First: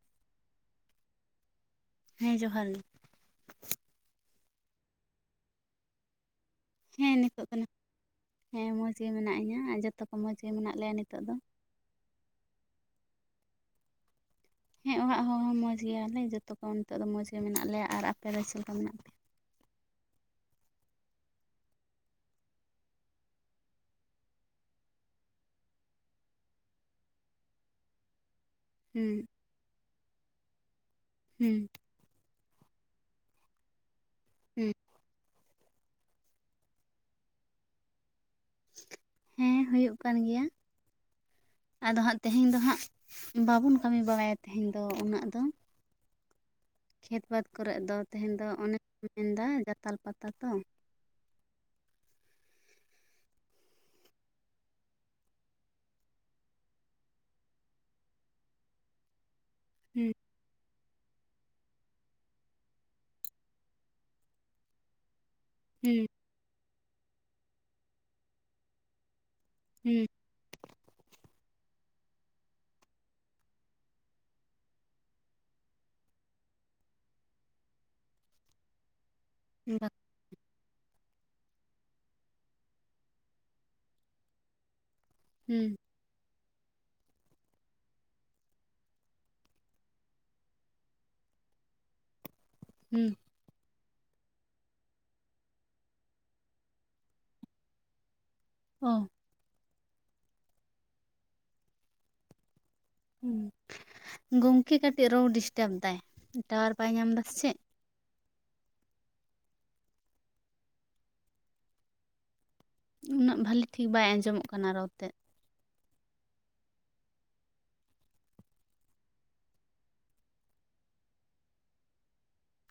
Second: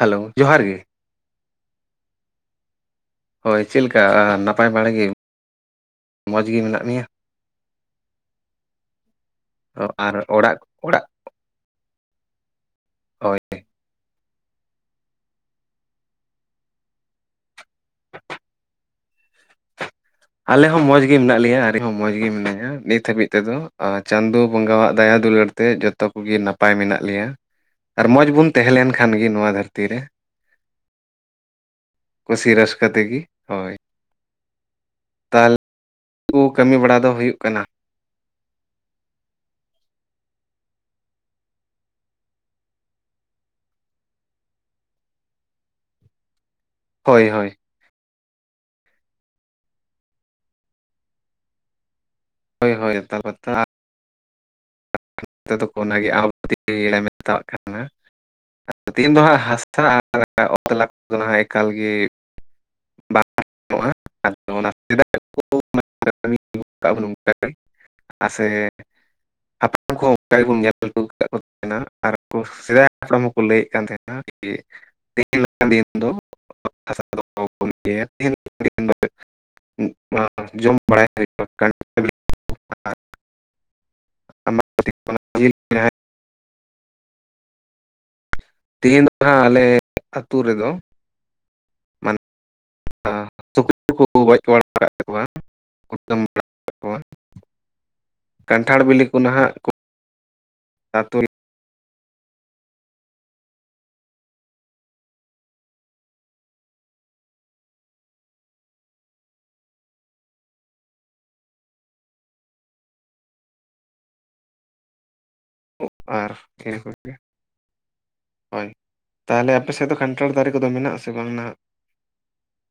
Hello ᱡᱚᱦᱟᱨ ᱜᱮ, ᱦᱮᱸ ᱡᱚᱦᱟᱨ ᱜᱮ, ᱦᱳᱭ ᱪᱮᱫ ᱞᱮᱠᱟ ᱱᱟᱯᱟᱭ ᱵᱟᱲᱮ ᱜᱮ, ᱢᱚᱸᱡᱽ ᱜᱮ ᱢᱮᱱᱟᱜ ᱢᱮᱭᱟ? ᱦᱮᱸ ᱱᱤᱛᱚᱜ ᱫᱚ ᱱᱟᱜ ᱦᱮᱸ ᱢᱚᱡᱽ ᱜᱮ ᱢᱮᱱᱟᱜ ᱤᱧᱟ ᱟᱨ ᱚ, ᱡᱚᱛᱚ ᱠᱚ ᱢᱚᱸᱡᱽ ᱜᱮ ᱚᱲᱟᱜ ᱢᱮᱱᱟᱜ ᱞᱮᱭᱟ ᱚᱲᱟᱜ ᱱᱤᱛᱚᱜ ᱫᱚ᱾ ᱦᱳᱭ [inaudible] ᱦᱮᱸ ᱚᱲᱟᱜ ᱦᱚᱲ ᱦᱚᱸ ᱢᱚᱸᱡᱽ ᱜᱮᱭᱟᱞᱮ, ᱡᱚᱛᱚ ᱠᱚ ᱱᱤᱛᱚᱜ ᱫᱚ ᱢᱚᱸᱡᱽ ᱜᱮ ᱢᱮᱱᱟᱜ ᱞᱮᱭᱟ ᱟᱨ ᱟᱯᱮ ᱫᱚ ᱪᱮᱞ ᱠᱟ ᱢᱮᱱᱟᱜ ᱯᱮᱭᱟ? ᱟᱞᱮ ᱦᱚᱸ ᱢᱚᱸᱡᱽ ᱜᱮ ᱢᱮᱱᱟᱜ ᱞᱮᱭᱟ ᱟᱨ ᱤᱧ ᱦᱚᱸ ᱢᱚᱸᱡᱽ ᱜᱮ ᱢᱮᱱᱟᱧᱟ ᱱᱤᱛ ᱦᱟᱹᱵᱤᱡ ᱛᱮᱫᱚ ᱪᱟᱸᱫᱳ ᱵᱚᱸᱜᱟᱣᱟᱜ ᱫᱟᱭᱟ ᱫᱩᱞᱟᱹᱲ ᱛᱮ ᱡᱚᱛᱚ ᱠᱚᱜᱮ ᱱᱟᱯᱟᱭ ᱢᱮᱱᱟᱜ ᱞᱮᱭᱟ ᱟᱨ ᱢᱚᱸᱡᱽ ᱵᱚᱱ ᱛᱟᱦᱮᱸ ᱞᱮᱱ ᱦᱩᱸ ᱠᱷᱟᱱ ᱜᱮ ᱱᱚᱣᱟ ᱫᱷᱟᱹᱨᱛᱤ ᱨᱮ ᱦᱩᱸ ᱠᱩᱥᱤ ᱨᱟᱹᱥᱠᱟᱹ ᱛᱮᱜᱮ ᱦᱳᱭ। ᱦᱩᱸ ᱛᱟᱦᱚᱞᱮ ᱠᱩ ᱠᱟᱹᱢᱤ ᱵᱟᱲᱟ ᱫᱚ ᱦᱩᱭᱩᱜ ᱠᱟᱱᱟ? ᱦᱮᱸ ᱦᱩᱭᱩᱜ ᱠᱟᱱ ᱜᱮᱭᱟ। ᱟᱫᱚ ᱦᱟᱸᱜ ᱛᱮᱦᱮᱧ ᱫᱚ ᱦᱟᱸᱜ ᱵᱟᱵᱚᱱ ᱠᱟᱹᱢᱤ ᱵᱟᱲᱟᱭᱟ ᱛᱮᱦᱮᱧ ᱫᱚ ᱩᱱᱟᱹᱜ ᱫᱚ। ᱠᱷᱮᱛ ᱦᱳᱭ ᱵᱟᱫᱽ ᱦᱳᱭ ᱠᱚᱨᱮᱫ ᱫᱚ ᱛᱮᱦᱮᱧ ᱫᱚ ᱚᱱᱮᱧ ᱢᱮᱱ ᱫᱟ ᱡᱟᱛᱟᱞ ᱯᱟᱛᱟ ᱛᱚ। ᱦᱳᱭ ᱦᱳᱭ ᱡᱟᱛᱟᱞ ᱯᱟᱛᱟ। [inaudible] ᱚᱱᱟᱜᱮ [inaudible] ᱢᱮᱛᱟᱜ ᱠᱟᱱᱟ ᱛᱮᱦᱮᱧ ᱫᱚ ᱦᱟᱸᱜ ᱦᱟᱥᱟ ᱦᱩᱸ [unintelligible] ᱚᱱᱟ ᱮᱠᱟᱞ ᱜᱮ ᱵᱟᱝ ᱜᱟᱱᱚᱜᱼᱟ ᱟᱫᱚ ᱚᱱᱟ ᱥᱮᱫᱟᱭ [inaudible] ᱦᱮᱸ ᱩ ᱠᱟᱹᱢᱤ [inaudible] ᱟᱥᱮ ᱩᱱᱠᱩ ᱦᱚᱸ ᱦᱩᱸ ᱚᱱᱠᱟ ᱜᱮᱵᱚᱱ ᱧᱮᱞ ᱟᱜᱩ ᱠᱟᱜ ᱠᱚ᱾ ᱱᱟ ᱟᱨ ᱥᱮᱫᱟᱭ ᱦᱟᱯᱲᱟᱢ ᱠᱚ ᱞᱟᱹᱭ ᱠᱟᱱ ᱛᱟᱦᱮᱸᱱᱟ ᱡᱮ ᱵᱟ [inaudible] ᱚᱱᱟ ᱡᱚᱢ ᱵᱟᱲᱟᱭ ᱦᱩᱭᱩᱜ-ᱟ, ᱚᱱᱠᱟᱱ ᱦᱩᱸ [inaudible] ᱛᱮᱦᱤᱧ ᱫᱚ ᱦᱟᱸᱜ ᱟᱞᱮ ᱟᱹᱛᱩ ᱨᱮᱫᱚ ᱢᱟᱱᱮ ᱦᱩᱸ ᱟ ᱥᱩᱠᱨᱤ ᱠᱚᱠᱚ ᱜᱚᱡ ᱵᱟᱲᱟ ᱟᱠᱟᱫᱟ ᱠᱚᱣᱟ, ᱠᱩᱴᱟᱢ ᱵᱟᱲᱟ ᱠᱟᱜ ᱠᱚᱣᱟ। ᱠᱟᱱᱴᱷᱟᱲ ᱚ ᱵᱤᱞᱤ ᱠᱚ ᱱᱟᱦᱟᱜ ᱠᱚ ᱟᱛᱩ ᱨᱮ ᱦᱩᱸ ᱜᱚᱝᱠᱮ ᱠᱟᱹᱴᱤᱡ ᱨᱚᱲ ᱰᱤᱥᱴᱟᱵ ᱫᱟᱭ ᱴᱟᱣᱟᱨ ᱵᱟᱭ ᱧᱟᱢ ᱫᱟ ᱥᱮ ᱪᱮᱫ? ᱩᱱᱟᱹᱜ ᱵᱷᱟᱞᱤ ᱴᱷᱤᱠ ᱵᱟᱭ ᱟᱸᱡᱚᱢᱚᱜ ᱠᱟᱱᱟ ᱨᱚᱲ ᱛᱮᱫ। ᱚ ᱟᱨ ᱠᱮᱱᱮᱞ ᱠᱚ ᱜᱮ᱾ ᱦᱳᱭ ᱛᱟᱦᱚᱞᱮ ᱟᱯᱮ ᱥᱮᱫ ᱫᱚ ᱠᱟᱱᱴᱷᱟᱲ ᱫᱟᱨᱮ ᱠᱚᱫᱚ ᱢᱮᱱᱟᱜ ᱟᱥᱮ ᱵᱟᱝ ᱱᱟᱦᱟᱜ?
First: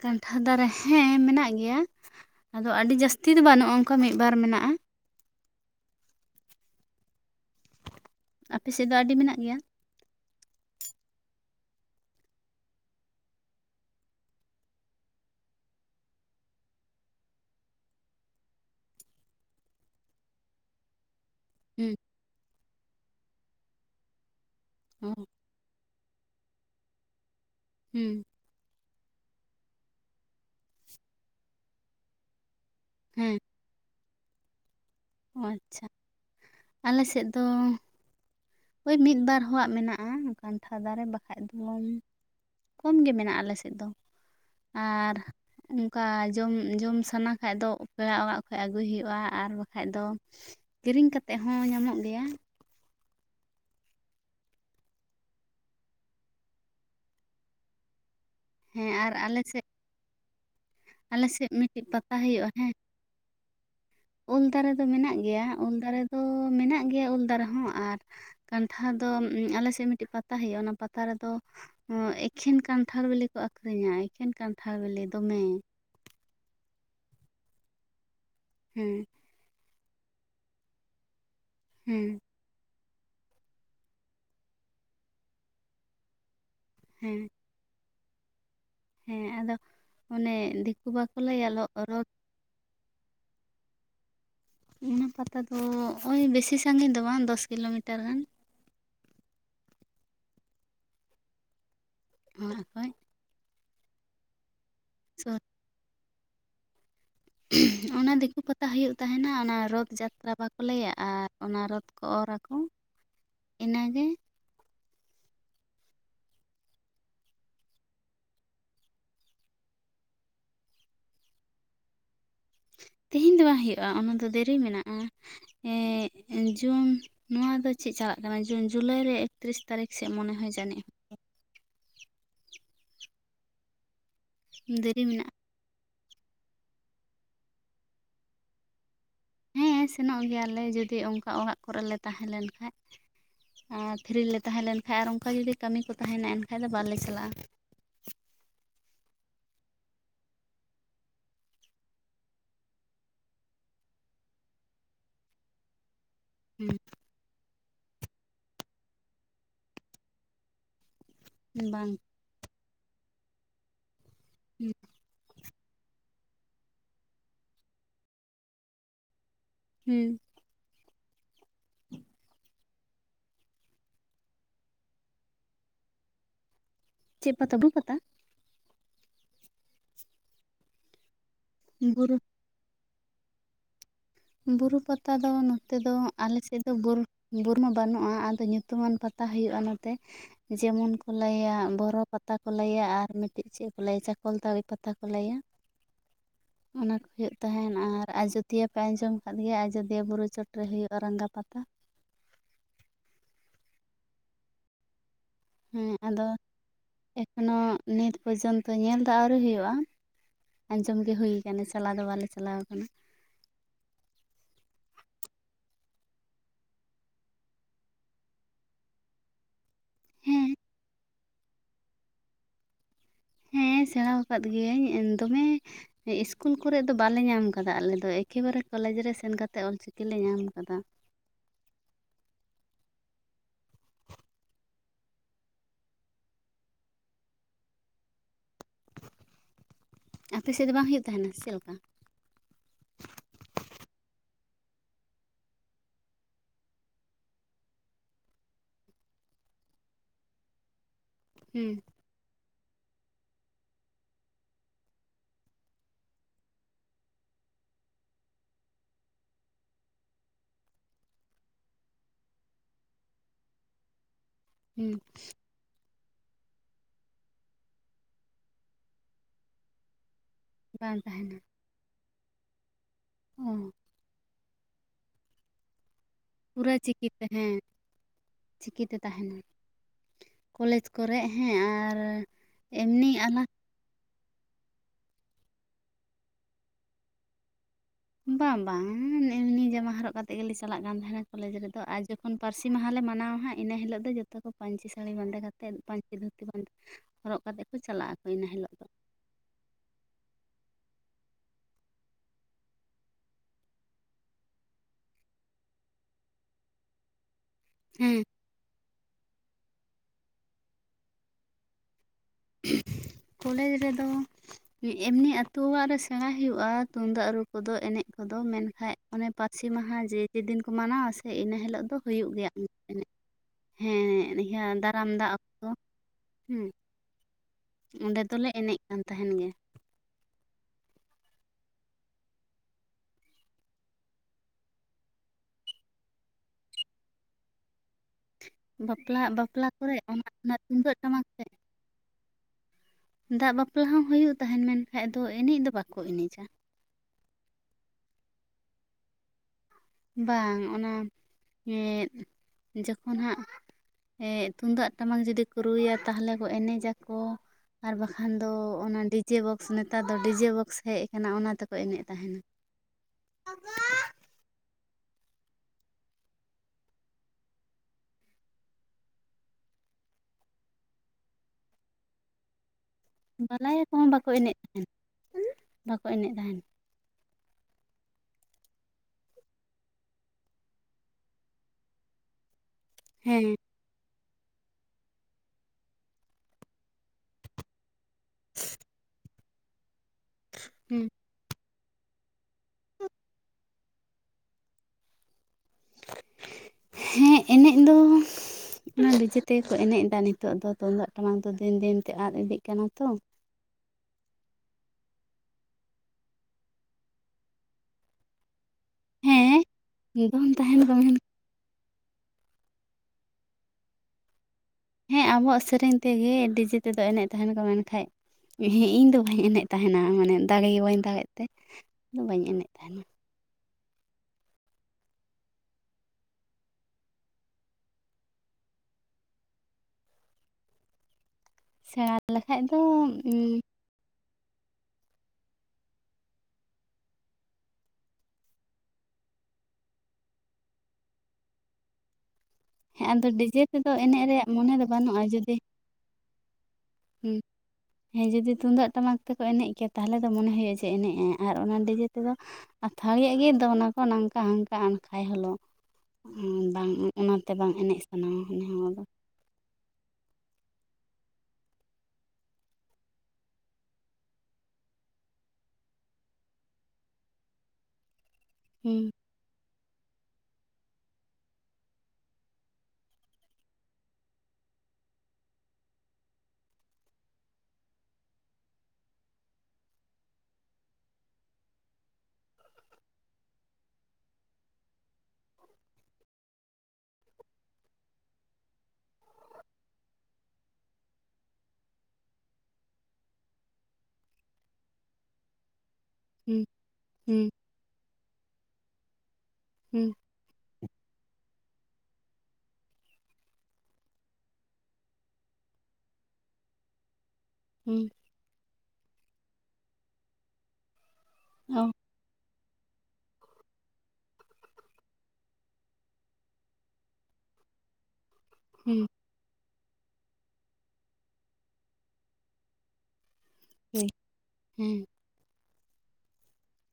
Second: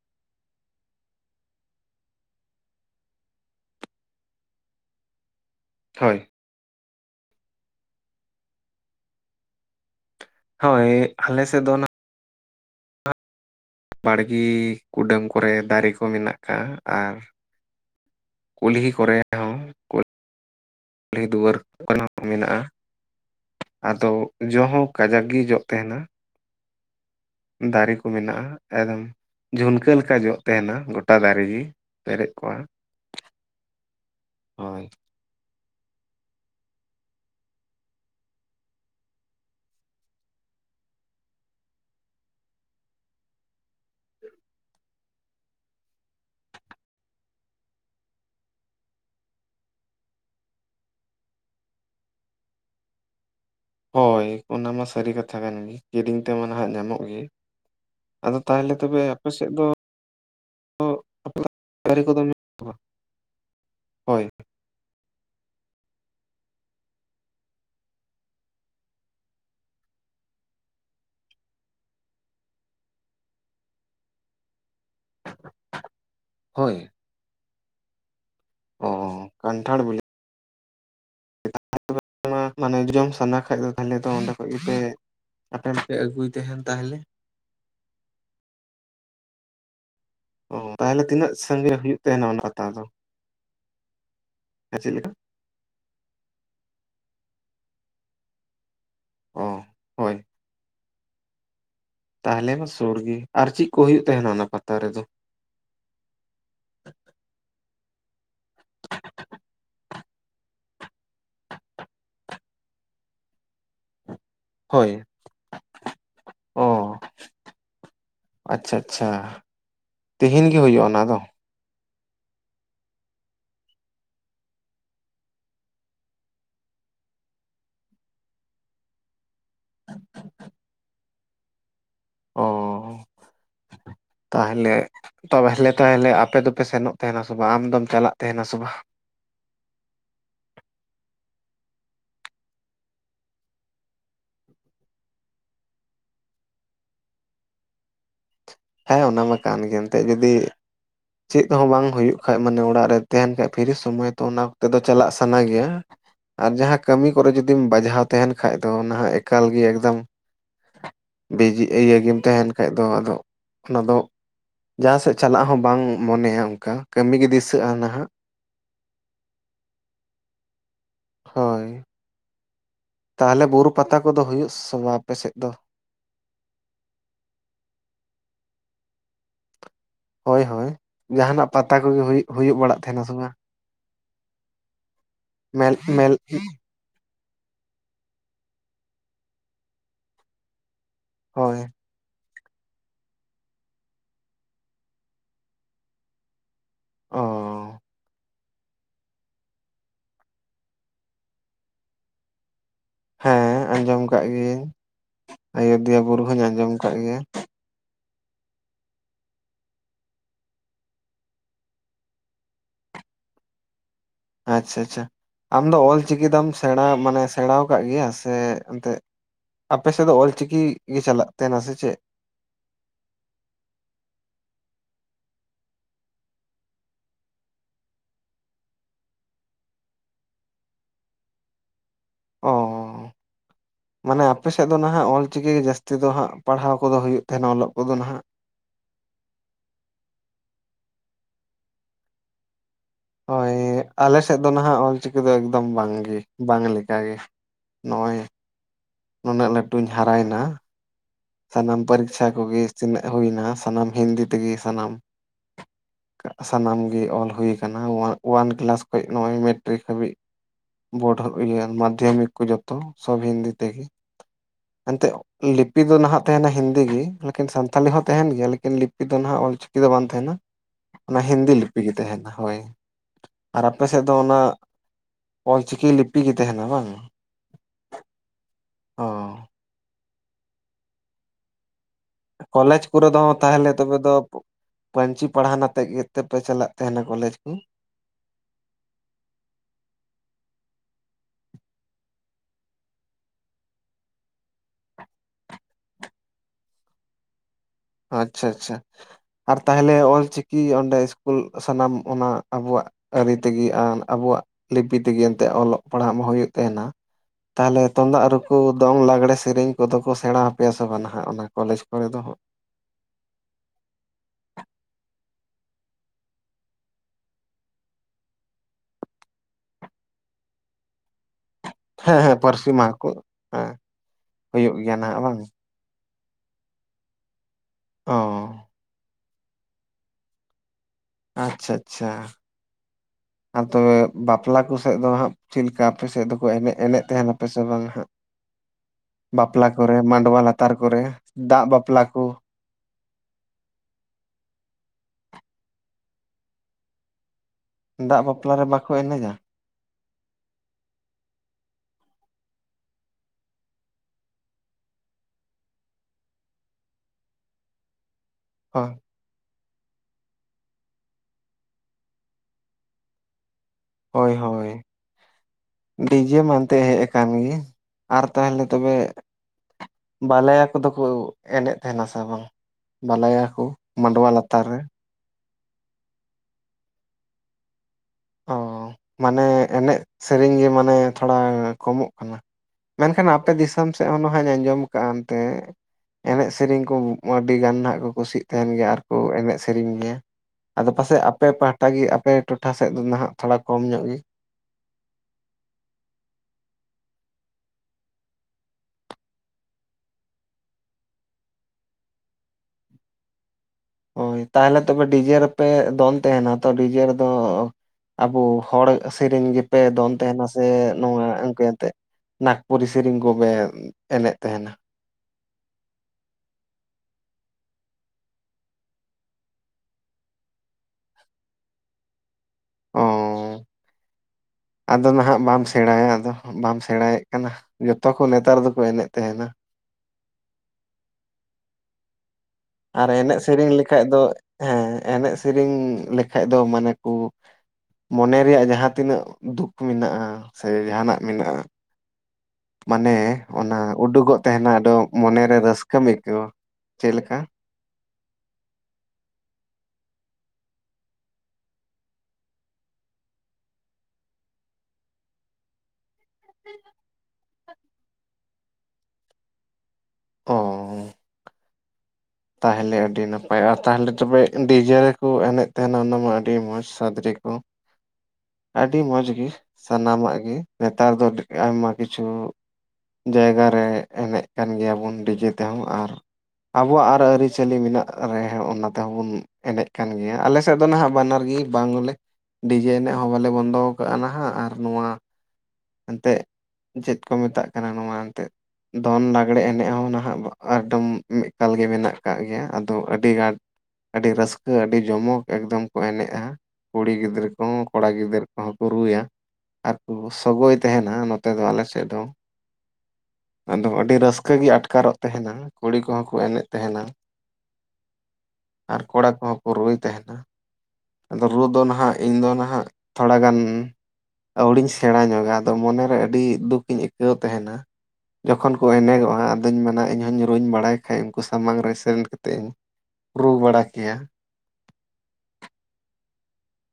ᱠᱟᱱᱴᱷᱟᱲ ᱫᱟᱨᱮ ᱦᱮᱸ ᱢᱮᱱᱟᱜ ᱜᱮᱭᱟ, ᱟᱫᱚ ᱟᱹᱰᱤ ᱡᱟᱹᱥᱛᱤ ᱫᱚ ᱵᱟᱹᱱᱩᱜᱼᱟ, ᱚᱱᱠᱟ ᱢᱤᱫ ᱵᱟᱨ ᱢᱮᱱᱟᱜᱼᱟ। ᱦᱳᱭ ᱟᱯᱮ ᱥᱮᱫ ᱫᱚ ᱟᱹᱰᱤ ᱢᱮᱱᱟᱜ ᱜᱮᱭᱟ? ᱦᱳᱭ ᱟᱞᱮ ᱥᱮᱫ ᱫᱚ ᱚᱱᱟ ᱵᱟᱲᱜᱮ ᱠᱩᱰᱟᱹᱢ ᱠᱚᱨᱮ ᱫᱟᱨᱮ ᱠᱚ ᱢᱮᱱᱟᱜ ᱠᱟᱜ-ᱟ ᱟᱨ ᱠᱚᱞᱦᱤ ᱠᱚᱨᱮ ᱦᱚᱸ ᱠᱩᱞ ᱠᱩᱞᱦᱤ ᱫᱩᱣᱟᱹᱨ ᱦᱩᱸ ᱠᱚᱨᱮ ᱦᱚᱸ ᱢᱮᱱᱟᱜᱼᱟ ᱟᱫᱚ ᱡᱚ ᱦᱚᱸ ᱠᱟᱡᱟᱠ ᱚ ᱜᱤ ᱡᱚᱜ ᱛᱟᱸᱦᱮᱱᱟ। ᱫᱟᱨᱤ ᱠᱩ ᱦᱩᱸ ᱢᱮᱱᱟᱜᱼᱟ। ᱮᱠᱫᱚᱢ ᱡᱷᱩᱱᱠᱟᱹ ᱞᱮᱠᱟ ᱡᱚᱜ ᱛᱟᱸᱦᱮᱱᱟ, ᱜᱚᱴᱟ ᱫᱟᱨᱮ ᱜᱤ ᱯᱮᱨᱮᱡ ᱠᱚᱜᱼᱟ। ᱦᱮᱸ। ᱦᱳᱭ। ᱚ ᱟᱪᱪᱷᱟ ᱟᱞᱮ ᱥᱮᱫ ᱫᱚ ᱳᱭ ᱢᱤᱫ ᱵᱟᱨ ᱦᱚᱲᱟᱜ ᱢᱮᱱᱟᱜᱼᱟ ᱠᱟᱱᱴᱷᱟᱲ ᱫᱟᱨᱮ ᱵᱟᱠᱷᱟᱡ ᱫᱚ ᱵᱟᱝ। ᱠᱚᱢ ᱜᱮ ᱢᱮᱱᱟᱜᱼᱟ ᱟᱞᱮ ᱥᱮᱫ ᱫᱚ, ᱟᱨ ᱚᱝᱠᱟ ᱡᱚᱢ ᱡᱚᱢ ᱥᱟᱱᱟ ᱠᱷᱟᱡ ᱫᱚ ᱯᱮᱲᱟ ᱚᱲᱟᱜ ᱠᱷᱚᱡ ᱟᱹᱜᱩᱭ ᱦᱩᱭᱩᱜᱼᱟ ᱟᱨ ᱵᱟᱠᱷᱟᱡ ᱫᱚ ᱠᱤᱨᱤᱧ ᱠᱟᱛᱮᱫ ᱦᱚᱸ ᱧᱟᱢᱚᱜ ᱜᱮᱭᱟ। ᱦᱳᱭ ᱚᱱᱟ ᱢᱟ ᱥᱟᱹᱨᱤ ᱠᱟᱛᱷᱟ ᱠᱟᱱ ᱜᱮ, ᱠᱤᱨᱤᱧ ᱛᱮ ᱢᱟ ᱱᱟᱦᱟᱜ ᱧᱟᱢᱚᱜ ᱜᱮ। ᱟᱫᱚ ᱛᱟᱦᱚᱞᱮ ᱦᱮᱸ ᱛᱚᱵᱮ ᱟᱨ ᱟᱯᱮ ᱟᱞᱮ ᱥᱮᱫ ᱫᱚ ᱟᱞᱮ ᱥᱮᱫ ᱢᱤᱫᱴᱤᱡ ᱫᱟᱨᱮ ᱯᱟᱛᱟ ᱠᱚᱫᱚ ᱢᱮᱱᱟᱜ-ᱟ? ᱦᱩᱭᱩᱜᱼᱟ ᱦᱮᱸ ᱩᱞ ᱫᱟᱨᱮ ᱫᱚ ᱢᱮᱱᱟᱜ ᱜᱮᱭᱟ ᱩᱞ ᱫᱟᱨᱮ ᱫᱚ ᱢᱮᱱᱟᱜ ᱜᱮᱭᱟ ᱩᱞ ᱫᱟᱨᱮ ᱦᱚᱸ ᱟᱨ ᱠᱟᱱᱴᱷᱟᱲ ᱫᱚ ᱟᱞᱮ ᱥᱮᱫ ᱢᱤᱫᱴᱮᱡ ᱯᱟᱛᱟ ᱦᱩᱭᱩᱜᱼᱟ ᱚᱱᱟ ᱯᱟᱛᱟ ᱨᱮᱫᱚ ᱮᱠᱷᱮᱱ ᱠᱟᱱᱴᱷᱟᱲ ᱵᱤᱞᱤ ᱠᱚ ᱟᱠᱷᱨᱤᱧᱟ ᱮᱠᱷᱮᱱ ᱠᱟᱱᱴᱷᱟᱲ ᱵᱤᱞᱤ ᱫᱚᱢᱮ। ᱦᱳᱭ। ᱚ ᱦᱮᱸ ᱠᱟᱱᱴᱷᱟᱲ ᱵᱤᱞᱤ? [unintelligible] ᱦᱩᱸ। ᱢᱟᱱᱮ ᱡᱚᱢ ᱥᱟᱱᱟ ᱠᱷᱟᱡ ᱫᱚ ᱛᱟᱦᱚᱞᱮ ᱫᱚ ᱚᱸᱰᱮ ᱠᱷᱚᱡ ᱜᱮᱯᱮ ᱟᱯᱮᱯᱮ ᱟᱹᱜᱩᱭ ᱛᱟᱦᱮᱱ ᱛᱟᱦᱞᱮ [unintelligible] ᱦᱮᱸ ᱟᱫᱚ ᱚᱱᱮ ᱫᱤᱠᱩ ᱵᱟᱠᱚ ᱞᱟᱹᱭᱟ ᱞᱚ ᱨᱚᱛ ᱱᱟ ᱯᱟᱛᱟ ᱫᱚ ᱦᱮᱸ ᱪᱮᱫ ᱚᱱᱟ ᱞᱮᱠᱟ ᱯᱟᱛᱟ ᱫᱚ ᱳᱭ ᱵᱮᱥᱤ ᱥᱟᱺᱜᱤᱧ ᱫᱚ ᱵᱟᱝ ᱫᱚᱥ ᱠᱤᱞᱳᱢᱤᱴᱟᱨ ᱜᱟᱱ ᱚ ᱦᱳᱭ ᱛᱟᱦᱚᱞᱮ ᱚᱲᱟᱜ ᱢᱟ ᱠᱷᱚᱡ ᱥᱩᱨ ᱜᱤ ᱟᱨ ᱪᱤᱫ ᱠᱚ ᱦᱩᱭᱩᱜ ᱛᱟᱦᱮᱱᱟ ᱚᱱᱟ ᱯᱟᱛᱟ ᱨᱮᱫᱚ [unintelligible] ᱚᱱᱟ ᱫᱤᱠᱩ ᱯᱟᱛᱟ ᱦᱩᱭᱩᱜ ᱛᱟᱦᱮᱱᱟ ᱚᱱᱟ ᱨᱚᱛᱷ ᱡᱟᱛᱨᱟ ᱵᱟᱠᱚ ᱞᱟᱹᱭᱟ ᱟᱨ ᱚᱱᱟ ᱨᱚᱛᱷ ᱚᱨ ᱟᱠᱚ ᱤᱱᱟᱹᱜᱮ ᱦᱳᱭ ᱚᱳ ᱟᱪᱪᱷᱟ ᱟᱪᱪᱷᱟ ᱛᱤᱦᱱ ᱜᱮ ᱦᱩᱭᱩᱜᱼᱟ ᱚᱱᱟ ᱫᱚ ᱛᱮᱦᱤᱧ ᱫᱚ ᱵᱟᱝ ᱦᱩᱭᱩᱜᱼᱟ ᱚᱱᱟ ᱫᱚ ᱫᱮᱨᱤ ᱢᱮᱱᱟᱜᱼᱟ ᱡᱩᱱ ᱱᱚᱣᱟ ᱫᱚ ᱪᱮᱫ ᱪᱟᱞᱟᱜ ᱠᱟᱱᱟ ᱡᱩᱱ ᱡᱩᱞᱟᱭ ᱨᱮ ᱮᱠᱛᱨᱤᱥ ᱛᱟᱹᱨᱤᱠᱷ ᱥᱮᱫ ᱢᱚᱱᱮ ᱦᱚᱭ ᱡᱟᱹᱱᱤᱡ ᱚ ᱛᱟᱦᱞᱮ ᱫᱮᱨᱤ ᱢᱮᱱᱟᱜᱼᱟ [unintelligible] ᱛᱟᱭᱞᱮ ᱟᱯᱮ ᱫᱚᱯᱮ ᱥᱮᱱᱚᱜ ᱛᱟᱦᱮᱱᱟ ᱥᱮ ᱵᱟᱝ ᱟᱢ ᱫᱚᱢ ᱪᱟᱞᱟᱜ ᱛᱟᱦᱮᱱᱟ ᱥᱮ ᱵᱟᱝ ᱦᱮᱸ ᱥᱮᱱᱚᱜ ᱜᱮᱭᱟᱞᱮ ᱡᱩᱫᱤ ᱚᱝᱠᱟ ᱚᱲᱟᱜ ᱠᱚᱨᱮ ᱞᱮ ᱛᱟᱦᱮᱸ ᱞᱮᱱᱠᱷᱟᱡ ᱟᱨ ᱯᱷᱤᱨᱤᱞ ᱞᱮ ᱛᱟᱦᱮᱸ ᱞᱮᱱᱠᱷᱟᱱ ᱟᱨ ᱚᱝᱠᱟ ᱡᱩᱫᱤ ᱠᱟᱹᱢᱤ ᱠᱚ ᱛᱟᱦᱮ ᱱᱟ ᱮᱱᱠᱷᱟᱡ ᱫᱚ ᱵᱟᱞᱮ ᱪᱟᱞᱟᱜᱼᱟ ᱦᱮᱸ ᱚᱱᱟ ᱢᱟ ᱠᱟᱱ ᱜᱮ ᱮᱱᱛᱮᱫ ᱡᱩᱫᱤ ᱪᱮᱫ ᱦᱚᱸ ᱵᱟᱝ ᱦᱩᱭᱩᱜ ᱠᱷᱟᱡ ᱢᱟᱱᱮ ᱚᱲᱟᱜ ᱨᱮ ᱛᱮᱦᱮᱱ ᱠᱷᱟᱡ ᱢᱟᱱᱮ ᱯᱷᱤᱨᱤ ᱥᱚᱢᱚᱭ ᱛᱚ ᱚᱱᱟ ᱚᱠᱛᱮ ᱪᱟᱞᱟᱜ ᱥᱟᱱᱟ ᱜᱮᱭᱟ ᱟᱨ ᱡᱟᱦᱟᱸ ᱦᱩᱸ ᱠᱟᱹᱢᱤ ᱠᱚᱨᱮ ᱡᱩᱫᱤᱢ ᱵᱟᱡᱷᱟᱣ ᱛᱟᱦᱮᱱ ᱠᱷᱟᱡ ᱫᱚ ᱚᱱᱟ ᱦᱟᱜ ᱮᱠᱟᱞ ᱜᱮ ᱮᱠᱫᱚᱢ ᱵᱤᱡᱤ ᱵᱟᱝ ᱤᱭᱟᱹ ᱜᱮᱢ ᱛᱟᱦᱮᱱ ᱠᱷᱟᱡ ᱫᱚ ᱟᱫᱚ ᱚᱱᱟ ᱫᱚ ᱦᱩᱸ ᱡᱟᱦᱟᱸ ᱥᱮᱫ ᱪᱟᱞᱟᱜ ᱦᱚᱸ ᱵᱟᱝ ᱢᱚᱱᱮᱭᱟ ᱚᱝᱠᱟ ᱠᱟᱹᱢᱤ ᱜᱮ ᱫᱤᱥᱟᱹᱜᱼᱟ ᱱᱟᱦᱟᱜ ᱦᱩᱸ ᱦᱳᱭ ᱛᱟᱦᱚᱞᱮ ᱵᱩᱨᱩ ᱯᱟᱛᱟ ᱠᱚᱫᱚ ᱦᱩᱭᱩᱜ ᱟᱥᱮ ᱵᱟ ᱟᱯᱮᱥᱮᱫ ᱫᱚ ᱪᱮᱫ ᱯᱟᱛᱟ ᱵᱩ ᱯᱟᱛᱟ ᱦᱳᱭ ᱦᱳᱭ ᱡᱟᱦᱟᱱᱟᱜ ᱯᱟᱛᱟ ᱠᱚᱜᱮ ᱵᱩᱨᱩ ᱦᱩᱭᱩᱜ ᱵᱟᱲᱟᱜ ᱛᱟᱦᱮᱱᱟ ᱥᱮ ᱵᱟᱝ ᱵᱩᱨᱩ ᱯᱟᱛᱟ ᱫᱚ ᱢᱮᱞ ᱱᱚᱛᱮ ᱫᱚ ᱢᱮᱞ ᱟᱞᱮ ᱥᱮᱫ ᱫᱚ ᱵᱩᱨ ᱢᱟ ᱵᱟᱹᱱᱩᱜᱼᱟ ᱟᱫᱚ ᱧᱩᱛᱩᱢᱟᱱ ᱯᱟᱛᱟ ᱦᱩᱭᱩᱜᱼᱟ ᱱᱚᱛᱮ ᱡᱮᱢᱚᱱ ᱠᱚ ᱞᱟᱹᱭᱟ ᱦᱳᱭ ᱵᱚᱨᱚ ᱯᱟᱛᱟ ᱠᱚ ᱞᱟᱹᱭᱟ ᱟᱨ ᱢᱤᱫᱴᱤᱡ ᱪᱮᱫ ᱠᱚ ᱞᱟᱹᱭᱟ ᱪᱟᱠᱚᱞ ᱛᱟᱹᱲᱤ ᱯᱟᱛᱟ ᱠᱚ ᱞᱟᱹᱭᱟ᱾ ᱚᱱᱟ ᱠᱚ ᱦᱩᱭᱩᱜ ᱛᱟᱦᱮᱱ ᱚ ᱟᱨ ᱟᱡᱳᱫᱤᱭᱟᱹ ᱯᱮ ᱟᱸᱡᱚᱢ ᱟᱠᱟᱫ ᱜᱮᱭᱟ ᱟᱡᱚᱫᱤᱭᱟᱹ ᱵᱩᱨᱩ ᱪᱚᱴᱨᱮ ᱦᱩᱭᱩᱜᱼᱟ ᱨᱟᱸᱜᱟ ᱯᱟᱛᱟ᱾ ᱦᱮᱸ ᱟᱸᱡᱚᱢ ᱟᱠᱟᱫ ᱜᱤᱭᱟᱹᱧ ᱦᱮᱸ ᱟᱡᱚᱫᱤᱭᱟᱹ ᱵᱩᱨᱩ ᱟᱫᱚ ᱦᱚᱧ ᱟᱸᱡᱚᱢ ᱟᱠᱟᱫ ᱜᱮᱭᱟ᱾ ᱮᱠᱷᱚᱱᱳ ᱱᱤᱛ ᱯᱚᱨᱡᱚᱱᱛᱚ ᱧᱮᱞ ᱫᱚ ᱟᱹᱣᱨᱤ ᱦᱩᱭᱩᱜᱼᱟ᱾ ᱟᱸᱡᱚᱢ ᱜᱮ ᱦᱩᱭ ᱠᱟᱱᱟ ᱪᱟᱞᱟᱣ ᱫᱚ ᱵᱟᱞᱮ ᱪᱟᱞᱟᱣ ᱠᱟᱱᱟ᱾ ᱟᱪᱪᱷᱟ ᱟᱪᱪᱷᱟ, ᱟᱢ ᱫᱚ ᱚᱞ ᱪᱤᱠᱤ ᱫᱚᱢ ᱥᱮᱬᱟ ᱢᱟᱱᱮ ᱥᱮᱬᱟᱣᱟᱠᱟᱜ ᱜᱮᱭᱟ ᱥᱮ ᱮᱱᱛᱮᱫ ᱟᱯᱮ ᱥᱮᱫ ᱫᱚ ᱦᱮᱸ ᱚᱞᱪᱤᱠᱤ ᱜᱮ ᱪᱟᱞᱟᱜ ᱛᱟᱦᱮᱱᱟ ᱥᱮ ᱪᱮᱫ? ᱦᱮᱸ ᱥᱮᱬᱟᱟᱣᱠᱟᱫ ᱜᱤᱭᱟᱹᱧ ᱮᱱ ᱫᱚᱢᱮ ᱦᱮᱸ, ᱤᱥᱠᱩᱞ ᱠᱚᱨᱮ ᱫᱚ ᱵᱟᱞᱮ ᱧᱟᱢ ᱠᱟᱫᱟ ᱟᱞᱮ ᱫᱚ ᱮᱠᱮᱵᱟᱨᱮ ᱠᱚᱞᱮᱡᱽ ᱨᱮ ᱥᱮᱱ ᱠᱟᱛᱮ ᱚᱞ ᱪᱤᱠᱤ ᱞᱮ ᱧᱟᱢ ᱠᱟᱫᱟ᱾ ᱚ ᱢᱟᱱᱮ ᱟᱯᱮᱥᱮᱫ ᱫᱚ ᱱᱟᱦᱟᱜ ᱚᱞ ᱪᱤᱠᱤ ᱜᱮ ᱡᱟᱹᱥᱛᱤ ᱫᱚ ᱦᱟᱸᱜ ᱯᱟᱲᱦᱟᱣ ᱠᱚᱫᱚ ᱦᱩᱭᱩᱜ ᱛᱟᱦᱮᱱᱟ ᱚᱞᱚᱜ ᱠᱚᱫᱚ ᱱᱟᱦᱟᱜ᱾ ᱟᱯᱮ ᱥᱮᱫ ᱫᱚ ᱵᱟᱝ ᱦᱩᱭᱩᱜ ᱛᱟᱦᱮᱱᱟ ᱥᱮ ᱪᱮᱫ ᱞᱮᱠᱟ? ᱦᱳᱭ ᱟᱞᱮ ᱥᱮᱫ ᱫᱚ ᱱᱟᱦᱟᱜ ᱚᱞᱪᱤᱠᱤ ᱫᱚ ᱮᱠᱫᱚᱢ ᱵᱟᱝᱜᱮ, ᱵᱟᱝ ᱞᱮᱠᱟᱜᱮ᱾ ᱱᱚᱜᱼᱚᱭ ᱱᱩᱱᱟᱹᱜ ᱞᱟᱹᱴᱩᱧ ᱦᱟᱨᱟᱭᱮᱱᱟ ᱦᱩᱸ ᱥᱟᱱᱟᱢ ᱯᱚᱨᱤᱠᱪᱷᱟ ᱠᱚᱜᱮ ᱛᱤᱱᱟᱜ ᱦᱩᱭᱱᱟ ᱥᱟᱱᱟᱢ ᱦᱤᱱᱫᱤ ᱛᱮᱜᱮ ᱥᱟᱱᱟᱢ᱾ ᱥᱟᱱᱟᱢ ᱜᱮ ᱚᱞ ᱦᱩᱭ ᱠᱟᱱᱟ ᱚᱣᱟᱱ ᱠᱮᱞᱟᱥ ᱠᱷᱚᱱ ᱱᱚᱜᱼᱚᱭ ᱢᱮᱴᱨᱤᱠ ᱦᱟᱹᱵᱤᱡ᱾ ᱵᱳᱰ ᱤᱭᱟᱹ ᱢᱟᱫᱽᱫᱷᱚᱢᱤᱠ ᱠᱚ ᱡᱚᱛᱚ ᱥᱚᱵ ᱦᱤᱱᱫᱤ ᱛᱮᱜ, ᱦᱩᱸ ᱮᱱᱛᱮᱜ [unintelligible] ᱞᱤᱯᱤ ᱫᱚ ᱱᱟᱦᱟᱜ ᱛᱮᱦᱮᱱᱟ ᱦᱤᱱᱫᱤ ᱜᱮ ᱞᱮᱠᱤᱱ ᱥᱟᱱᱛᱷᱟᱤ ᱦᱚᱸ ᱛᱮᱦᱮᱱ ᱜᱮᱭᱟ ᱞᱮᱠᱤᱱ ᱞᱤᱯᱤ ᱫᱚ ᱱᱟᱦᱟᱜ ᱚᱞᱪᱤᱠᱤ ᱫᱚ ᱵᱟᱝ ᱛᱮᱦᱮᱱᱟ᱾ ᱵᱟᱝ ᱚᱱᱟ ᱛᱟᱦᱮᱱᱟ ᱦᱤᱱᱫᱤ ᱞᱤᱯᱤ ᱜᱮ ᱛᱮᱦᱮᱱᱟ ᱦᱳᱭ ᱟᱨ ᱚ ᱟᱯᱮ ᱥᱮᱫ ᱫᱚ ᱚᱱᱟ ᱚᱞᱪᱤᱠᱤ ᱞᱤᱯ ᱯᱩᱨᱟᱹ ᱪᱤᱠᱤᱛᱮ ᱦᱮᱸ ᱪᱤᱠᱤᱛᱮ ᱚ ᱛᱟᱦᱮᱱᱟ᱾ ᱠᱚᱞᱮᱡᱽ ᱠᱚᱨᱮ ᱦᱮᱸ ᱟᱨ ᱠᱚᱞᱮᱡᱽ ᱠᱚᱨᱮ ᱮᱢᱱᱤ ᱫᱚ ᱟᱞᱟ ᱛᱟᱦᱞᱮ ᱛᱚᱵᱮ ᱫᱚ ᱯᱟᱧᱪᱤ ᱯᱟᱲᱦᱟᱱᱟᱛᱮᱫ ᱜᱮ ᱛᱮᱯᱮ ᱪᱟᱞᱟᱜ ᱛᱟᱦᱮᱱᱟ ᱠᱚᱞᱮᱡᱽ ᱠᱚ? ᱵᱟᱝ ᱵᱟᱝ [unintelligible] ᱮᱢᱱᱤ ᱡᱟᱢᱟ ᱦᱚᱨᱚᱜ ᱠᱟᱛᱮᱮᱫ ᱜᱮᱞᱮ ᱪᱟᱞᱟᱜ ᱠᱟᱱ ᱛᱟᱦᱮᱱᱟ ᱠᱚᱞᱮᱡᱽ ᱨᱮᱫᱚ ᱟᱡ ᱡᱚᱠᱷ ᱡᱚᱠᱷᱚᱱ ᱯᱟᱹᱨᱥᱤ ᱢᱟᱦᱟᱞᱮ ᱢᱟᱱᱟᱣᱟᱜ ᱤᱱᱟᱹ ᱦᱤᱞᱳᱜ ᱫᱚ ᱡᱚᱛᱚ ᱠᱚ ᱯᱟᱧᱪᱤ ᱥᱟᱹᱲᱤ ᱵᱟᱸᱫᱮ ᱠᱟᱛᱮᱫ, ᱯᱟᱧᱪᱤ ᱫᱷᱩᱛᱤ ᱵᱟᱸᱫᱮ ᱦᱚᱨᱚᱜ ᱠᱟᱛᱮ ᱠᱚ ᱪᱟᱞᱟᱜ-ᱟ ᱠᱚ ᱟᱪᱪᱷᱟ ᱤᱱᱟᱹ ᱦᱤᱞᱳᱜ ᱟᱪᱪᱷᱟ ᱫᱚ᱾ ᱟᱨ ᱛᱟᱦᱞᱮ ᱚᱞᱪᱤᱠᱤ ᱚᱸᱰᱮ ᱥᱠᱩᱞ ᱥᱟᱱᱟᱢ ᱚᱱᱟ ᱟᱵᱚᱣᱟᱜ ᱟᱹᱨᱤ ᱛᱮᱜᱮ ᱟᱵᱚᱣᱟᱜ ᱞᱤᱯᱤ ᱛᱮᱜᱮ ᱮᱱᱛᱮᱜ ᱚᱞᱚᱜ ᱯᱟᱲᱦᱟᱜ ᱢᱟ ᱦᱩᱭᱩᱜ ᱛᱟᱦᱮᱱᱟ ᱛᱟᱦᱞᱮ ᱛᱩᱢᱫᱟᱜ ᱦᱮᱸ ᱨᱩ ᱠᱚ ᱫᱚᱝ ᱞᱟᱜᱽᱲᱮ ᱥᱮᱨᱮᱧ ᱠᱚᱫᱚ ᱠᱚ ᱥᱮᱬᱟ ᱟᱯᱮᱭᱟ ᱥᱮ ᱵᱟᱝᱦᱟᱜ ᱚᱱᱟ ᱠᱚᱞᱮᱡᱽ ᱠᱚᱨᱮ ᱫᱚ? ᱠᱚᱞᱮᱡᱽ ᱨᱮᱫᱚ ᱮᱢᱱᱤ ᱟᱹᱛᱩ ᱚᱲᱟᱜ ᱨᱮ ᱥᱮᱬᱟ ᱦᱩᱭᱩᱜᱼᱟ ᱛᱩᱢᱫᱟᱜ ᱨᱩ ᱠᱚᱫᱚ ᱮᱱᱮᱡ ᱠᱚᱫᱚ ᱢᱮᱱᱠᱷᱟᱡ ᱚᱱᱮ ᱯᱟᱹᱨᱥᱤ ᱢᱟᱦᱟ ᱡᱮ ᱡᱮᱫᱤᱱ ᱠᱚ ᱢᱟᱱᱟᱣᱟᱥᱮ ᱤᱱᱟᱹ ᱦᱤᱞᱳᱜ ᱫᱚ ᱦᱮᱸ ᱦᱩᱭᱩᱜ ᱦᱮᱸ ᱜᱮᱭᱟ ᱯᱟᱹᱨᱥᱤ ᱢᱟᱦᱟ ᱮᱱᱮᱡ᱾ ᱠᱚ ᱦᱮᱸ ᱤᱭᱟᱹ ᱦᱩᱭᱩᱜ ᱜᱮᱭᱟ ᱫᱟᱨᱟᱢ ᱱᱟᱦᱟᱜ ᱫᱟᱜ ᱵᱟᱝ ᱚᱠᱛᱚ ᱦᱩᱸ᱾ ᱚ ᱚᱸᱰᱮ ᱫᱚᱞᱮ ᱮᱱᱮᱡ ᱠᱟᱱ ᱛᱟᱦᱮᱱ ᱜᱮᱭᱟ᱾ ᱟᱪᱪᱷᱟ ᱟᱪᱪᱷᱟ ᱟ ᱛᱚᱵᱮ ᱵᱟᱯᱞᱟ ᱠᱚ ᱥᱮᱫ ᱫᱚ ᱦᱟᱸᱜ ᱪᱮᱫ ᱞᱮᱠᱟ ᱟᱯᱮ ᱥᱮᱫ ᱫᱚᱠᱚ ᱮᱱᱮᱡ ᱮᱱᱮᱡ ᱛᱟᱦᱮᱱᱟᱯᱮ ᱥᱮ ᱵᱟᱝ ᱦᱟᱸᱜ? ᱵᱟᱯᱞᱟ ᱠᱚᱨᱮ ᱚᱱᱟ ᱢᱟᱰᱣᱟ ᱚᱱᱟ ᱞᱟᱛᱟᱨ ᱛᱩᱢᱫᱟᱹᱜ ᱠᱚᱨᱮ ᱴᱟᱢᱟᱠ ᱛᱮ ᱫᱟᱜ ᱵᱟᱯᱞᱟ ᱠᱚ? ᱫᱟᱜ ᱵᱟᱯᱞᱟ ᱦᱚᱸ ᱦᱩᱭᱩᱜ ᱛᱟᱦᱮᱱ ᱢᱮᱱᱠᱷᱟᱡ ᱫᱚ ᱮᱱᱮᱡ ᱫᱚ ᱵᱟᱠᱚ ᱮᱱᱮᱡᱟ᱾ ᱫᱟᱜ ᱵᱟᱯᱞᱟ ᱨᱮ ᱵᱟᱠᱚ ᱮᱱᱮᱡᱟ? ᱵᱟᱝ ᱚᱱᱟ ᱮᱸᱫ ᱡᱚᱠᱷᱚᱱ ᱦᱟᱸᱜ ᱮᱸᱜ, ᱛᱩᱢᱫᱟᱜ ᱴᱟᱢᱟᱠ ᱡᱩᱫᱤ ᱠᱚ ᱨᱩᱭᱟ ᱛᱟᱦᱞᱮ ᱠᱚ ᱮᱱᱮᱡᱟᱠᱚ᱾ ᱟᱨ ᱵᱟᱠᱷᱟᱱ ᱫᱚ ᱦᱳᱭ ᱚᱱᱟ ᱰᱤᱡᱮ ᱵᱚᱠᱥ ᱱᱮᱛᱟᱨ ᱫᱚ ᱰᱤᱡᱮ ᱵᱚᱠᱥ ᱦᱮᱡ ᱟᱠᱟᱱᱟ ᱚᱱᱟ ᱛᱮᱠᱚ ᱮᱱᱮᱡ ᱛᱟᱦᱮᱱᱟ᱾ ᱟ ᱜᱚ ᱦᱳᱭ ᱦᱳᱭ ᱰᱤᱡᱮ ᱢᱟ ᱮᱱᱛᱮ ᱦᱮᱡ ᱟᱠᱟᱱ ᱜᱮᱤ ᱟᱨ ᱛᱟᱦᱞᱮ ᱛᱚᱵᱮ ᱵᱟᱞᱟᱭᱟ ᱠᱚᱫᱚ ᱠᱚ ᱮᱱᱮᱪ ᱛᱟᱦᱮᱸᱱᱟ ᱥᱮ ᱵᱟᱝ? ᱵᱟᱞᱟᱭᱟ ᱠᱚ ᱠᱚᱦᱚᱸ ᱢᱟᱰᱣᱟ ᱵᱟᱠᱚ ᱮᱱᱮᱡ ᱞᱟᱛᱟᱨ ᱨᱮ, [unintelligible] ᱵᱟᱠᱚ ᱮᱱᱮᱡ ᱛᱟᱦᱮᱸᱱ᱾ ᱚ ᱢᱟᱱᱮ ᱮᱱᱮᱡ ᱥᱮᱨᱮᱧ ᱜᱮ ᱢᱟᱱᱮ ᱛᱷᱚᱲᱟ ᱠᱚᱢᱚᱜ ᱠᱟᱱᱟ᱾ ᱢᱮᱱᱠᱷᱟᱱ ᱦᱮᱸ ᱟᱯᱮ ᱫᱤᱥ ᱛᱟᱭᱚᱢ ᱥᱮᱫ ᱦᱚᱸ ᱱᱟᱦᱟᱜ ᱤᱧ ᱟᱸᱡᱚᱢ ᱟᱠᱟᱫᱼᱟ ᱮᱱᱛᱮ ᱮᱱᱮᱡ ᱥᱮᱨᱮᱧ ᱠᱚ ᱟᱹᱰᱤ ᱜᱟᱱ ᱦᱟᱜ ᱠᱚ ᱠᱩᱥᱤᱜ ᱛᱟᱸᱦᱮᱱ ᱜᱮᱭᱟ ᱟᱨ ᱠᱚ ᱮᱱᱮᱡ ᱥᱮᱨᱮᱧ ᱜᱮᱭᱟ, ᱟᱫᱚ ᱦᱮᱸ ᱯᱟᱥᱮᱡ ᱟᱯᱮ ᱯᱟᱦᱴᱟ ᱜᱮ ᱟᱯᱮ ᱴᱚᱴᱷᱟ ᱥᱮᱫ ᱫᱚ ᱱᱟᱦᱟᱜ ᱛᱷᱚᱲᱟ ᱠᱚᱢ ᱧᱚᱜ ᱜᱮ [inaudible] ᱦᱮᱸ ᱮᱱᱮᱡ ᱫᱚ ᱚᱱᱟ ᱰᱤᱡᱮ ᱛᱮᱜᱮ ᱠᱚ ᱮᱱᱮᱡ ᱫᱟ ᱱᱤᱛᱚᱜ ᱫᱚ ᱛᱩᱢᱫᱟᱜ ᱴᱟᱢᱟᱠ ᱫᱚ ᱫᱤᱱ ᱫᱤᱱ ᱛᱮ ᱟᱫ ᱤᱫᱤᱜ ᱠᱟᱱᱟ ᱛᱚ ᱦᱳᱭ ᱛᱟᱦᱚᱞᱮ ᱛᱚᱵᱮ ᱰᱤᱡᱮ ᱨᱮᱯᱮ ᱫᱚᱱ ᱛᱟᱸᱦᱮᱱᱟ ᱛᱚ ᱰᱤᱡᱮ ᱨᱮᱫᱚ ᱟᱵᱚ ᱦᱚᱲ ᱥᱮᱨᱮᱧ ᱦᱮᱸ ᱜᱮᱯᱮ ᱫᱚᱱ ᱛᱟᱦᱮᱱᱟ ᱥᱮ ᱛᱟᱦᱮᱱ ᱠᱚ ᱢᱮᱱ ᱱᱚᱣᱟ ᱤᱱᱠᱟᱹ ᱮᱱᱛᱮ ᱱᱟᱜᱽᱯᱩᱨᱤ ᱥᱮᱨᱮᱧ ᱜᱚᱵᱮ ᱮᱱᱮᱡ ᱛᱟᱦᱮᱱᱟ? ᱦᱮᱸ ᱟᱵᱚᱣᱟᱜ ᱥᱮᱨᱮᱧ ᱛᱮᱜᱮ ᱰᱤᱡᱮ ᱛᱮ ᱫᱚ ᱮᱱᱮᱡ ᱛᱟᱸᱦᱮᱱ ᱠᱚ ᱢᱮᱱᱠᱷᱟᱡ ᱦᱮᱸ ᱤᱧ ᱫᱚ ᱵᱟᱹᱧ ᱮᱱᱮᱡ ᱛᱟᱸᱦᱮᱱᱟ ᱢᱟᱱᱮ ᱫᱟᱲᱮᱜ ᱜᱮ ᱵᱟᱹᱧ ᱫᱟᱲᱮᱫ ᱛᱮᱫ ᱵᱟᱹᱧ ᱮᱱᱮᱡ ᱛᱟᱦᱮᱱᱟ ᱪᱷᱮ-ᱮ ᱾ ᱟᱫᱚ ᱱᱟᱦᱟᱜ ᱵᱟᱢ ᱥᱮᱬᱟᱭᱟ ᱟᱫᱚ ᱵᱟᱢ ᱥᱮᱬᱟᱭᱮᱫ ᱠᱟᱱᱟ ᱡᱷᱚᱛᱚ ᱠᱚ ᱱᱮᱛᱟᱨ ᱫᱚᱠᱚ ᱮᱱᱮᱡ ᱛᱟᱸᱦᱮᱱᱟ᱾ ᱥᱮᱬᱟ ᱞᱮᱠᱷᱟᱡ ᱫᱚ ᱩᱸ ᱟᱨ ᱮᱱᱮᱡ ᱥᱮᱨᱮᱧ ᱞᱮᱠᱷᱟᱡ ᱫᱚ ᱦᱮᱸ ᱮᱱᱮᱡ ᱥᱮᱨᱮᱧ ᱞᱮᱠᱷᱟᱡ ᱫᱚ ᱢᱟᱱᱮ ᱠᱩ ᱢᱚᱱᱮ ᱨᱮᱭᱟᱜ ᱡᱟᱦᱟᱸ ᱛᱤᱱᱟᱹᱜ ᱫᱩᱠ ᱢᱮᱱᱟᱜᱼᱟ ᱥᱮ ᱡᱟᱦᱟᱸᱱᱟᱜ ᱢᱮᱱᱟᱜᱼᱟ, ᱦᱮᱸ ᱢᱟᱱᱮ ᱟᱫᱚ ᱰᱤᱡᱮ ᱚᱱᱟ ᱛᱮᱫᱚ ᱮᱱᱮᱡ ᱩᱰᱩᱠᱚᱜ ᱨᱮᱭᱟᱜ ᱛᱟᱦᱮᱱᱟ ᱢᱚᱱᱮ ᱫᱚ ᱟᱫᱚ ᱵᱟᱹᱱᱩᱜᱼᱟ ᱡᱩᱫᱤ ᱢᱚᱱᱮᱨᱮ ᱨᱟᱹᱥᱠᱟᱹᱢ ᱟᱹᱭᱠᱟᱹᱣᱼᱟ᱾ ᱦᱩᱸ ᱦᱮᱸ ᱡᱩᱫᱤ ᱛᱩᱢᱫᱟᱹᱜ ᱴᱟᱢᱟᱠ ᱛᱮᱠᱚ ᱮᱱᱮᱡ ᱠᱮᱭᱟ ᱛᱟᱦᱚᱞᱮ ᱫᱚ ᱢᱚᱱᱮ ᱦᱩᱭᱩᱜᱼᱟ ᱡᱮ ᱮᱱᱮᱡᱼᱟ ᱟᱨ ᱚᱱᱟ ᱰᱤᱡᱮ ᱛᱮᱫᱚ ᱟᱛᱷᱟᱣ ᱲᱤᱭᱟᱜ ᱜᱮ ᱫᱚ ᱚᱱᱟ ᱠᱚ ᱱᱚᱝᱠᱟ ᱦᱟᱱᱠᱟ ᱟᱱᱠᱷᱟᱭ ᱦᱤᱞᱳᱜ ᱵᱟᱝ ᱚᱱᱟ ᱛᱮ ᱵᱟᱝ ᱮᱱᱮᱡ ᱥᱟᱱᱟᱣᱟ ᱚᱱᱮ ᱚᱱᱟ ᱫᱚ ᱚᱻ ᱛᱟᱦᱚᱞᱮ ᱟᱹᱰᱤ ᱱᱟᱯᱟᱭᱚᱜ ᱟᱨ ᱛᱟᱦᱚᱞᱮ ᱛᱚᱵᱮ ᱰᱤᱡᱮ ᱨᱮᱠᱚ ᱮᱱᱮᱡ ᱛᱟᱦᱮᱱᱟ ᱚᱱᱟᱢᱟ ᱟᱹᱰᱤ ᱢᱚᱡᱽ ᱥᱟᱫᱽᱨᱮ ᱠᱚ ᱟᱹᱰᱤ ᱦᱩᱸ ᱢᱚᱸᱡᱽ ᱜᱮ ᱥᱟᱱᱟᱢᱟᱜ ᱜᱮ ᱱᱮᱛᱟᱨ ᱫᱚ ᱟᱭᱢᱟ ᱠᱤᱪᱷᱩ ᱡᱟᱭᱜᱟ ᱨᱮ ᱮᱱᱮᱡ ᱠᱟᱱ ᱜᱮᱭᱟᱵᱚᱱ ᱰᱤᱡᱮ ᱛᱮᱦᱚᱸ ᱟᱨ ᱟᱵᱚᱣᱟᱜ ᱟᱨ ᱟᱹᱨᱤᱪᱟᱹᱞᱤ ᱢᱮᱱᱟᱜ ᱨᱮᱦᱚᱸ ᱚᱱᱟ ᱛᱮᱦᱚᱸ ᱵᱚᱱ ᱮᱱᱮᱡ ᱠᱟᱱ ᱜᱮᱭᱟ ᱟᱞᱮ ᱥᱮᱫ ᱫᱚ ᱱᱟᱸᱦᱟᱜ ᱵᱟᱱᱟᱨ ᱜᱮ ᱵᱟᱝᱞᱮ ᱰᱤᱡᱮ ᱮᱱᱮᱡ ᱦᱚᱸ ᱵᱟᱞᱮ ᱵᱚᱱᱫᱚ ᱟᱠᱟᱟᱜᱼᱟ, ᱱᱟᱦᱟᱜ ᱟᱨ ᱱᱚᱣᱟ ᱮᱱᱛᱮᱜ ᱪᱮᱫ ᱠᱚ ᱢᱮᱛᱟᱜ ᱠᱟᱱᱟ ᱱᱚᱣᱟ ᱮᱱᱛᱮᱜ ᱫᱚᱝ ᱞᱟᱜᱽᱲᱮ ᱮᱱᱮᱡ ᱦᱚᱸ ᱱᱟᱸᱦᱟᱜ ᱮᱠᱫᱚᱢ ᱢᱤᱫᱠᱟᱞ ᱜᱮ ᱢᱮᱱᱟᱜ ᱠᱟᱜ ᱜᱮᱭᱟ, ᱟᱫᱚ ᱟᱹᱰᱤᱜᱟᱱ ᱟᱹᱰᱤ ᱨᱟᱹᱥᱠᱟᱹ ᱟᱹᱰᱤ ᱡᱚᱢᱚᱠ ᱮᱠᱫᱚᱢ ᱠᱚ ᱮᱱᱮᱡᱼᱟ ᱦᱩᱸ ᱠᱩᱲᱤ ᱦᱩᱸ ᱜᱤᱫᱽᱨᱟᱹ ᱠᱚᱦᱚᱸ ᱠᱚᱲᱟ ᱜᱤᱫᱽᱟᱹᱨᱟᱹ ᱠᱚᱦᱚᱸ ᱠᱚ ᱨᱩᱭᱟ ᱟᱨ ᱦᱩᱸ ᱠᱚ ᱥᱚᱜᱚᱭ ᱛᱟᱦᱮᱸᱱᱟ ᱱᱚᱛᱮ ᱫᱚ ᱟᱞᱮ ᱥᱮᱫ ᱫᱚ ᱟᱫᱚ ᱟᱹᱰᱤ ᱨᱟᱹᱥᱠᱟᱹ ᱜᱮ ᱟᱴᱠᱟᱨᱚᱜ ᱛᱟᱦᱮᱸᱱᱟ ᱠᱩᱲᱤ ᱠᱚᱦᱚᱸ ᱠᱚ ᱮᱱᱮᱡ ᱛᱟᱦᱮᱸᱱᱟ, ᱦᱩᱸ᱾ ᱟᱨ ᱠᱚᱲᱟ ᱠᱚᱦᱚᱸ ᱠᱚ ᱨᱩᱭ ᱛᱟᱦᱮᱸᱱᱟ ᱟᱫᱚ ᱨᱩ ᱫᱚ ᱚ ᱱᱟᱦᱟᱸᱜ ᱤᱧᱫᱚ ᱱᱟᱦᱟᱸᱜ ᱛᱷᱚᱲᱟᱜᱟᱱ ᱟᱹᱣᱲᱤᱧ ᱥᱮᱲᱟ ᱧᱚᱜᱟ ᱟᱫᱚ ᱢᱚᱱᱮᱨᱮ ᱟᱹᱰᱤ ᱫᱩᱠ ᱤᱧ ᱟᱹᱭᱠᱟᱹᱣ ᱛᱟᱦᱮᱸᱱᱟ ᱡᱚᱠᱷᱚᱱ ᱠᱚ ᱦᱩᱸ ᱮᱱᱮᱡᱚᱜᱼᱟ ᱟᱫᱩᱧ ᱢᱮᱱᱟ ᱤᱧᱦᱚᱧ ᱨᱩᱧ ᱵᱟᱲᱟᱭ ᱠᱷᱟᱡ ᱩᱱᱠᱩ ᱥᱟᱢᱟᱝ ᱨᱮ ᱥᱮᱱ ᱠᱟᱛᱮᱡ ᱤᱧ ᱨᱩ ᱵᱟᱲᱟ ᱠᱮᱭᱟ [unintelligible] ᱦᱮᱸ᱾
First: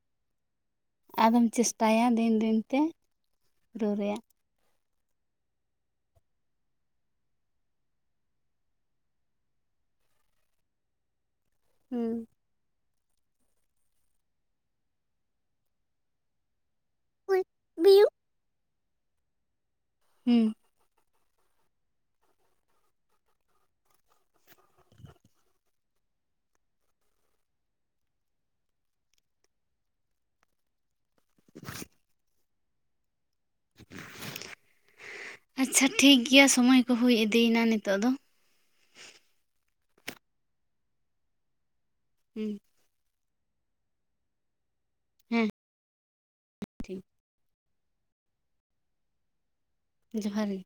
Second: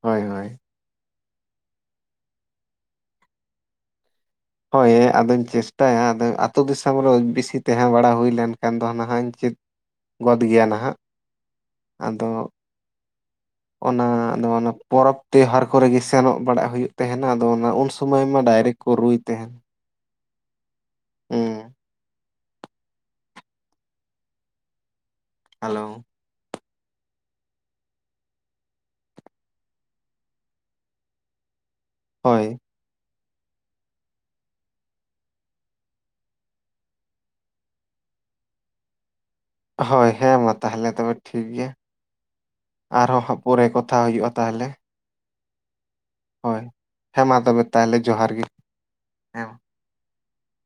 ᱦᱳᱭ ᱦᱳᱭ᱾ ᱟᱫᱚᱢ ᱪᱮᱥᱴᱟᱭᱟ ᱫᱤᱱ ᱫᱤᱱ ᱛᱮ ᱨᱩ ᱨᱮᱭᱟᱜ ᱦᱳᱭ ᱟᱫᱚᱧ ᱪᱮᱥᱴᱟᱭᱟ ᱟᱫᱚ ᱟᱛᱳ ᱫᱤᱥᱚᱢ ᱨᱮ ᱵᱮᱥᱤ ᱛᱟᱦᱮᱸ ᱵᱟᱲᱟ ᱦᱩᱭ ᱞᱮᱱᱠᱷᱟᱱ ᱫᱚ ᱱᱟᱦᱟᱜᱧ ᱪᱮᱫ ᱜᱚᱫ ᱜᱮᱭᱟ ᱱᱟᱦᱟᱸᱜ, ᱟᱫᱚ ᱦᱩᱸ ᱚᱱᱟ ᱱᱚᱣᱟ ᱱᱚ ᱯᱚᱨᱚᱵᱽ ᱛᱮᱦᱟᱨ ᱠᱚᱨᱮᱜᱮ ᱥᱮᱱᱚᱜ ᱵᱟᱲᱟᱜ ᱦᱩᱭᱩᱜ ᱛᱟᱦᱮᱸᱱᱟ ᱟᱫᱚ ᱚᱱᱟ ᱩᱱ ᱵᱤᱭᱩ ᱥᱩᱚᱢᱚᱭ ᱢᱟ ᱰᱟᱭᱨᱮᱠᱴ ᱠᱚ ᱨᱩᱭ ᱛᱟᱦᱮᱱ᱾ ᱦᱩᱸ᱾ ᱦᱩᱸ᱾ ᱦᱮᱞᱳ᱾ [inaudible] ᱦᱳᱭ᱾ ᱟᱪᱪᱷᱟ ᱴᱷᱤᱠᱜᱮᱭᱟ ᱥᱚᱢᱚᱭ ᱠᱚ ᱦᱩᱭ ᱤᱫᱤᱭᱮᱱᱟ ᱱᱤᱛᱳᱜ ᱫᱚ᱾ ᱦᱳᱭ, ᱦᱮᱸ ᱢᱟ ᱛᱟᱦᱞᱮ ᱛᱚᱵᱮ ᱴᱷᱤᱠ ᱜᱮᱭᱟ᱾ ᱦᱩᱸ ᱟᱨᱦᱚᱸ ᱦᱟᱸᱜ ᱯᱚᱨᱮ ᱠᱚᱛᱷᱟ ᱦᱩᱭᱩᱜᱼᱟ ᱛᱟᱦᱞᱮ᱾ ᱦᱩᱸ ᱦᱳᱭ ᱦᱮᱸ ᱢᱟ ᱛᱚᱵᱮ ᱛᱟᱦᱞᱮ ᱡᱚᱦᱟᱨ ᱜᱮ ᱦᱮᱸ ᱡᱚᱦᱟᱨ ᱜᱮ᱾